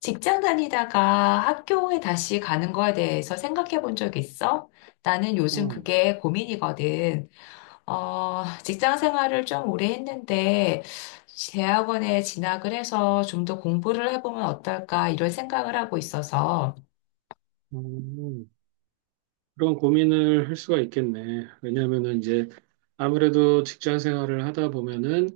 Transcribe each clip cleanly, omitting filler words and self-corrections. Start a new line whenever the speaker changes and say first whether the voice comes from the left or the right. left: 직장 다니다가 학교에 다시 가는 거에 대해서 생각해 본 적 있어? 나는 요즘
right: 어,
left: 그게 고민이거든. 직장 생활을 좀 오래 했는데, 대학원에 진학을 해서 좀 더 공부를 해보면 어떨까, 이런 생각을 하고 있어서.
right: 음, 그런 고민을 할 수가 있겠네. 왜냐하면은 이제 아무래도 직장 생활을 하다 보면은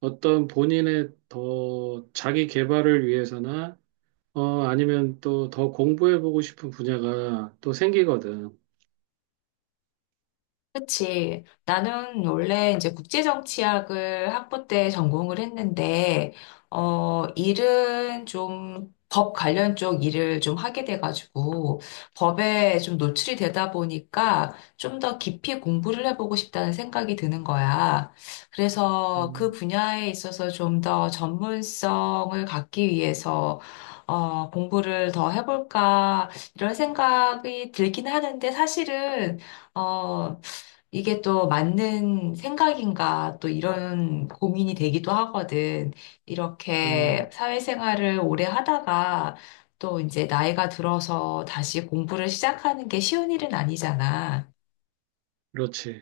right: 어떤 본인의 더 자기 개발을 위해서나 아니면 또 더 공부해보고 싶은 분야가 또 생기거든.
left: 그치. 나는 원래 이제 국제정치학을 학부 때 전공을 했는데, 일은 좀 법 관련 쪽 일을 좀 하게 돼가지고, 법에 좀 노출이 되다 보니까 좀 더 깊이 공부를 해보고 싶다는 생각이 드는 거야. 그래서 그
right: 음,
left: 분야에 있어서 좀 더 전문성을 갖기 위해서, 공부를 더 해볼까, 이런 생각이 들긴 하는데, 사실은 어, 이게 또 맞는 생각인가 또 이런 고민이 되기도 하거든. 이렇게
right: 음,
left: 사회생활을 오래 하다가 또 이제 나이가 들어서 다시 공부를 시작하는 게 쉬운 일은 아니잖아.
right: 그렇지.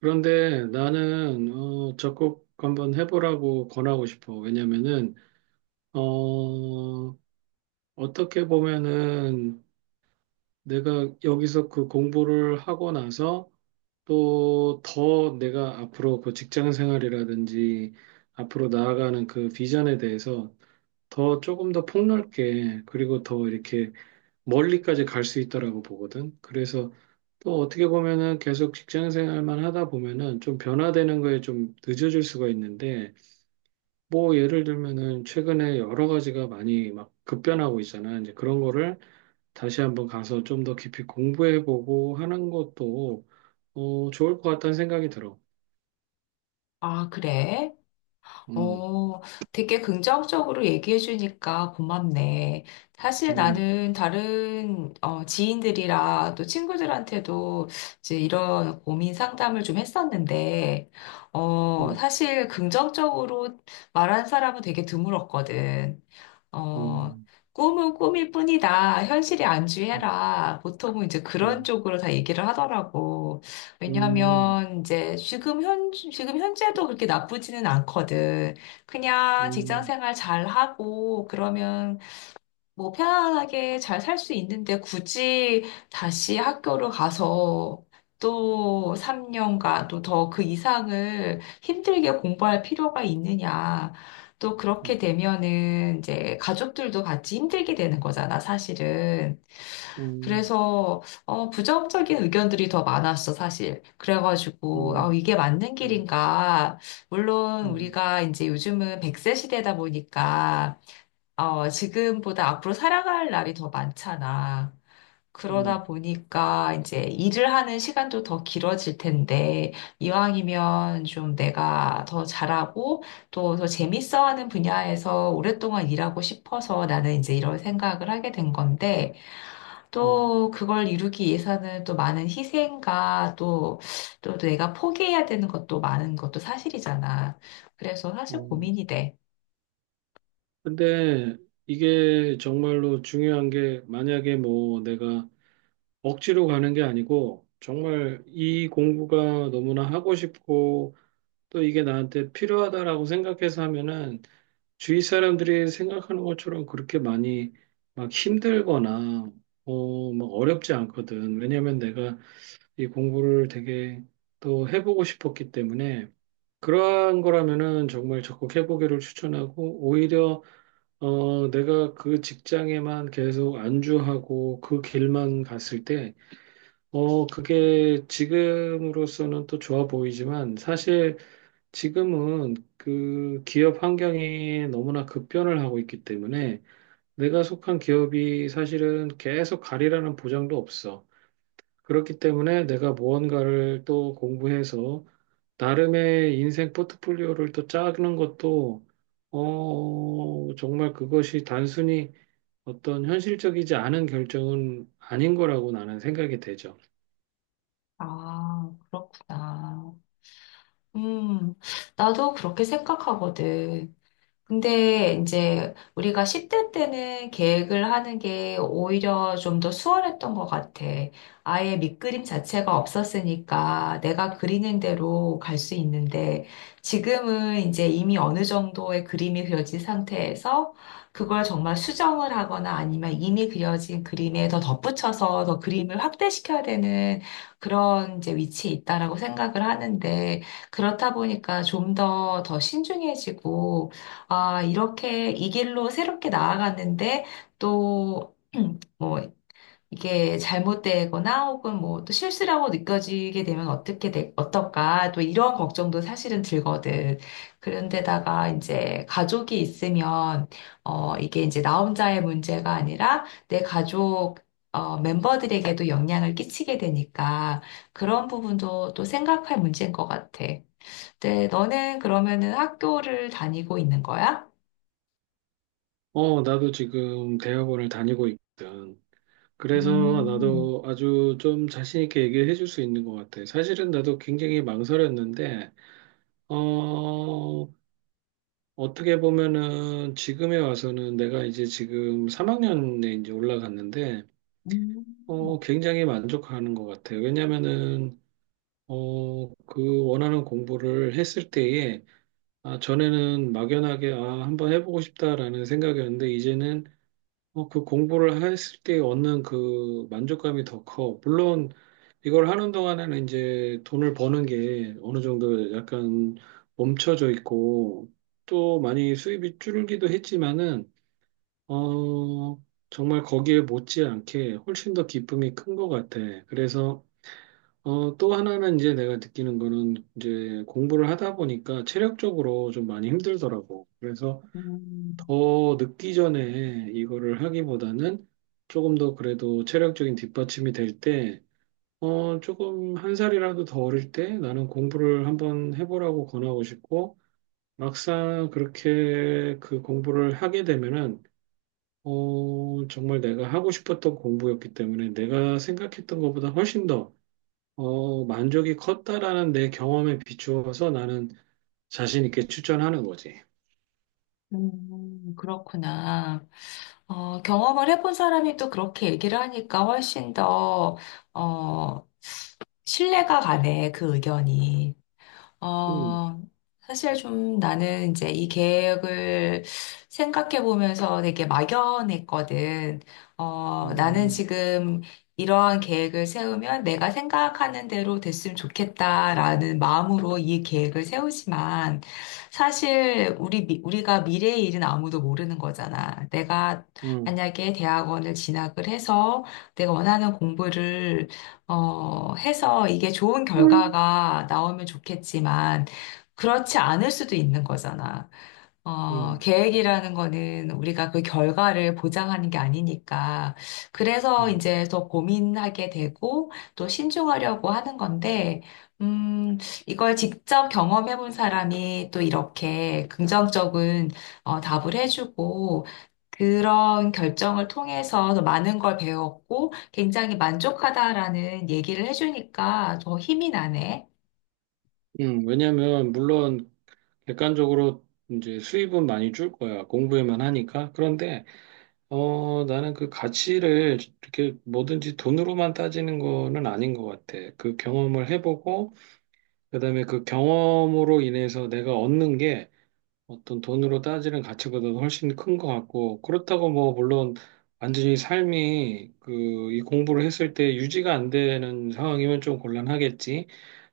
right: 그런데 나는 적극 한번 해보라고 권하고 싶어. 왜냐면은 어, 어떻게 보면은 내가 여기서 그 공부를 하고 나서 또 더 내가 앞으로 그 직장 생활이라든지 앞으로 나아가는 그 비전에 대해서 더 조금 더 폭넓게 그리고 더 이렇게 멀리까지 갈 수 있다라고 보거든. 그래서 또 어떻게 보면은 계속 직장 생활만 하다 보면은 좀 변화되는 거에 좀 늦어질 수가 있는데 뭐 예를 들면은 최근에 여러 가지가 많이 막 급변하고 있잖아. 이제 그런 거를 다시 한번 가서 좀 더 깊이 공부해보고 하는 것도 좋을 것 같다는 생각이 들어.
left: 아, 그래?
right: 음,
left: 어, 되게 긍정적으로 얘기해 주니까 고맙네. 사실
right: 음,
left: 나는 다른 지인들이랑 또 친구들한테도 이제 이런 고민 상담을 좀 했었는데,
right: 음,
left: 사실 긍정적으로 말한 사람은 되게 드물었거든. 어,
right: 음,
left: 꿈은 꿈일 뿐이다. 현실에
right: 음,
left: 안주해라. 보통은 이제 그런
right: 음,
left: 쪽으로 다 얘기를 하더라고.
right: 음,
left: 왜냐하면 이제 지금 현재도 그렇게 나쁘지는 않거든.
right: 음,
left: 그냥 직장
right: 음,
left: 생활 잘하고 그러면 뭐 편안하게 잘 살 수 있는데 굳이 다시 학교를 가서 또 3년간 또 더 그 이상을 힘들게 공부할 필요가 있느냐. 또 그렇게
right: 음,
left: 되면은 이제 가족들도 같이 힘들게 되는 거잖아, 사실은.
right: 음,
left: 그래서 부정적인 의견들이 더 많았어, 사실. 그래가지고 아,
right: 음,
left: 이게 맞는 길인가. 물론
right: 음,
left: 우리가 이제 요즘은 100세 시대다 보니까 지금보다 앞으로 살아갈 날이 더 많잖아.
right: 음,
left: 그러다 보니까 이제 일을 하는 시간도 더 길어질 텐데, 이왕이면 좀 내가 더 잘하고 또 더 재밌어하는 분야에서 오랫동안 일하고 싶어서 나는 이제 이런 생각을 하게 된 건데,
right: 음,
left: 또 그걸 이루기 위해서는 또 많은 희생과 또, 또 내가 포기해야 되는 것도 많은 것도 사실이잖아. 그래서 사실
right: 음.
left: 고민이 돼.
right: 근데 이게 정말로 중요한 게 만약에 뭐 내가 억지로 가는 게 아니고 정말 이 공부가 너무나 하고 싶고 또 이게 나한테 필요하다라고 생각해서 하면은 주위 사람들이 생각하는 것처럼 그렇게 많이 막 힘들거나 막 어렵지 않거든. 왜냐면 내가 이 공부를 되게 또 해보고 싶었기 때문에 그러한 거라면은 정말 적극 해보기를 추천하고 오히려 내가 그 직장에만 계속 안주하고 그 길만 갔을 때 그게 지금으로서는 또 좋아 보이지만 사실 지금은 그 기업 환경이 너무나 급변을 하고 있기 때문에 내가 속한 기업이 사실은 계속 가리라는 보장도 없어. 그렇기 때문에 내가 무언가를 또 공부해서 나름의 인생 포트폴리오를 또 짜는 것도 정말 그것이 단순히 어떤 현실적이지 않은 결정은 아닌 거라고 나는 생각이 되죠.
left: 아, 그렇구나. 음, 나도 그렇게 생각하거든. 근데 이제 우리가 10대 때는 계획을 하는 게 오히려 좀 더 수월했던 것 같아. 아예 밑그림 자체가 없었으니까 내가 그리는 대로 갈 수 있는데 지금은 이제 이미 어느 정도의 그림이 그려진 상태에서 그걸 정말 수정을 하거나 아니면 이미 그려진 그림에 더 덧붙여서 더 그림을 확대시켜야 되는 그런 이제 위치에 있다라고 생각을 하는데 그렇다 보니까 좀 더 신중해지고 아, 이렇게 이 길로 새롭게 나아갔는데 또 뭐 이게 잘못되거나 혹은 뭐 또 실수라고 느껴지게 되면 어떨까? 또 이런 걱정도 사실은 들거든. 그런데다가 이제 가족이 있으면 이게 이제 나 혼자의 문제가 아니라 내 가족 멤버들에게도 영향을 끼치게 되니까 그런 부분도 또 생각할 문제인 것 같아. 근데 너는 그러면은 학교를 다니고 있는 거야?
right: 어 나도 지금 대학원을 다니고 있거든. 그래서
left: 음,
right: 나도 아주 좀 자신 있게 얘기를 해줄 수 있는 것 같아. 사실은 나도 굉장히 망설였는데, 어, 어떻게 보면은 지금에 와서는 내가 이제 지금 3학년에 이제 올라갔는데,
left: 음,
right: 굉장히 만족하는 것 같아. 왜냐면은, 그 원하는 공부를 했을 때에, 아, 전에는 막연하게, 아, 한번 해보고 싶다라는 생각이었는데, 이제는 그 공부를 했을 때 얻는 그 만족감이 더 커. 물론 이걸 하는 동안에는 이제 돈을 버는 게 어느 정도 약간 멈춰져 있고 또 많이 수입이 줄기도 했지만은 어 정말 거기에 못지않게 훨씬 더 기쁨이 큰 것 같아. 그래서 또 하나는 이제 내가 느끼는 거는 이제 공부를 하다 보니까 체력적으로 좀 많이 힘들더라고. 그래서
left: 음,
right: 더 늦기 전에 이거를 하기보다는 조금 더 그래도 체력적인 뒷받침이 될 때, 조금 한 살이라도 더 어릴 때 나는 공부를 한번 해보라고 권하고 싶고, 막상 그렇게 그 공부를 하게 되면은, 정말 내가 하고 싶었던 공부였기 때문에 내가 생각했던 것보다 훨씬 더, 만족이 컸다라는 내 경험에 비추어서 나는 자신 있게 추천하는 거지.
left: 그렇구나. 어, 경험을 해본 사람이 또 그렇게 얘기를 하니까 훨씬 더, 어, 신뢰가 가네, 그 의견이.
right: 음,
left: 어, 사실 좀 나는 이제 이 계획을 생각해 보면서 되게 막연했거든. 나는
right: 음,
left: 지금 이러한 계획을 세우면 내가 생각하는 대로 됐으면 좋겠다라는 마음으로 이 계획을 세우지만 우리가 미래의 일은 아무도 모르는 거잖아. 내가
right: 음,
left: 만약에 대학원을 진학을 해서 내가 원하는 공부를 해서 이게 좋은 결과가 나오면 좋겠지만, 그렇지 않을 수도 있는 거잖아.
right: 음.
left: 계획이라는 거는 우리가 그 결과를 보장하는 게 아니니까. 그래서
right: 음,
left: 이제 더 고민하게 되고, 또 신중하려고 하는 건데, 음, 이걸 직접 경험해 본 사람이 또 이렇게 긍정적인 답을 해주고, 그런 결정을 통해서 더 많은 걸 배웠고 굉장히 만족하다라는 얘기를 해주니까 더 힘이 나네.
right: 왜냐면, 물론, 객관적으로 이제 수입은 많이 줄 거야. 공부에만 하니까. 그런데, 나는 그 가치를 이렇게 뭐든지 돈으로만 따지는 거는 아닌 것 같아. 그 경험을 해보고, 그다음에 그 경험으로 인해서 내가 얻는 게 어떤 돈으로 따지는 가치보다 도 훨씬 큰 것 같고, 그렇다고 뭐, 물론, 완전히 삶이 그, 이 공부를 했을 때 유지가 안 되는 상황이면 좀 곤란하겠지.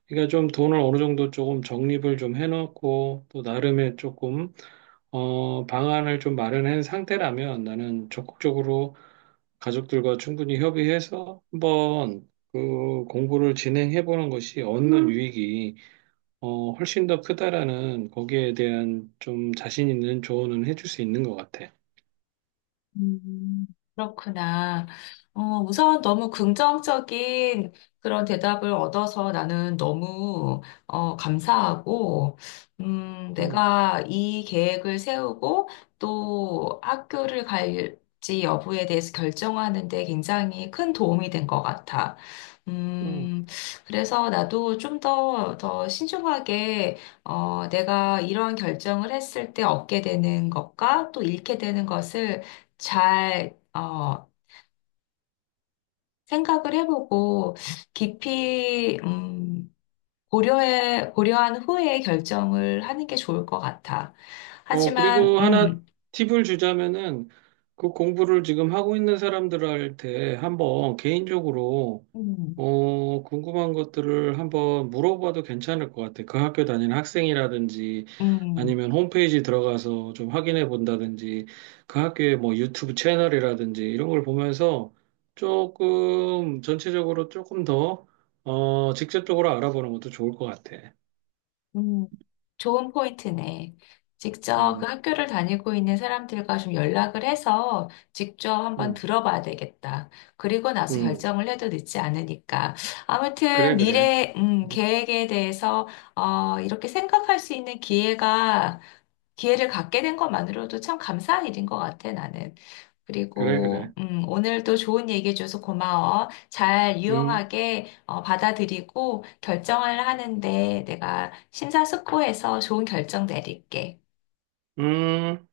right: 그러니까 좀 돈을 어느 정도 조금 적립을 좀 해놓고 또 나름의 조금 방안을 좀 마련한 상태라면 나는 적극적으로 가족들과 충분히 협의해서 한번 그 공부를 진행해 보는 것이 얻는 유익이 훨씬 더 크다라는 거기에 대한 좀 자신 있는 조언은 해줄 수 있는 것 같아.
left: 음, 그렇구나. 어, 우선 너무 긍정적인 그런 대답을 얻어서 나는 너무 감사하고,
right: 음,
left: 내가 이 계획을 세우고 또 학교를 갈지 여부에 대해서 결정하는 데 굉장히 큰 도움이 된 것 같아.
right: 음.
left: 음, 그래서 나도 더 신중하게, 내가 이런 결정을 했을 때 얻게 되는 것과 또 잃게 되는 것을 잘 생각을 해보고 깊이, 고려한 후에 결정을 하는 게 좋을 것 같아. 하지만,
right: 그리고 하나 팁을 주자면은 그 공부를 지금 하고 있는 사람들한테 한번 개인적으로
left: 음,
right: 궁금한 것들을 한번 물어봐도 괜찮을 것 같아. 그 학교 다니는 학생이라든지
left: 음.
right: 아니면 홈페이지 들어가서 좀 확인해 본다든지 그 학교의 뭐 유튜브 채널이라든지 이런 걸 보면서 조금 전체적으로 조금 더 직접적으로 알아보는 것도 좋을 것 같아.
left: 음, 좋은 포인트네. 직접 그
right: 음,
left: 학교를 다니고 있는 사람들과 좀 연락을 해서 직접 한번
right: 음,
left: 들어봐야 되겠다. 그리고 나서
right: 음.
left: 결정을 해도 늦지 않으니까. 아무튼
right: 그래, 그래.
left: 미래,
right: 음.
left: 계획에 대해서, 이렇게 생각할 수 있는 기회를 갖게 된 것만으로도 참 감사한 일인 것 같아, 나는.
right: 그래,
left: 그리고,
right: 그래.
left: 오늘도 좋은 얘기해줘서 고마워. 잘
right: 응,
left: 유용하게 받아들이고 결정을 하는데 내가 심사숙고해서 좋은 결정 내릴게.
right: 응.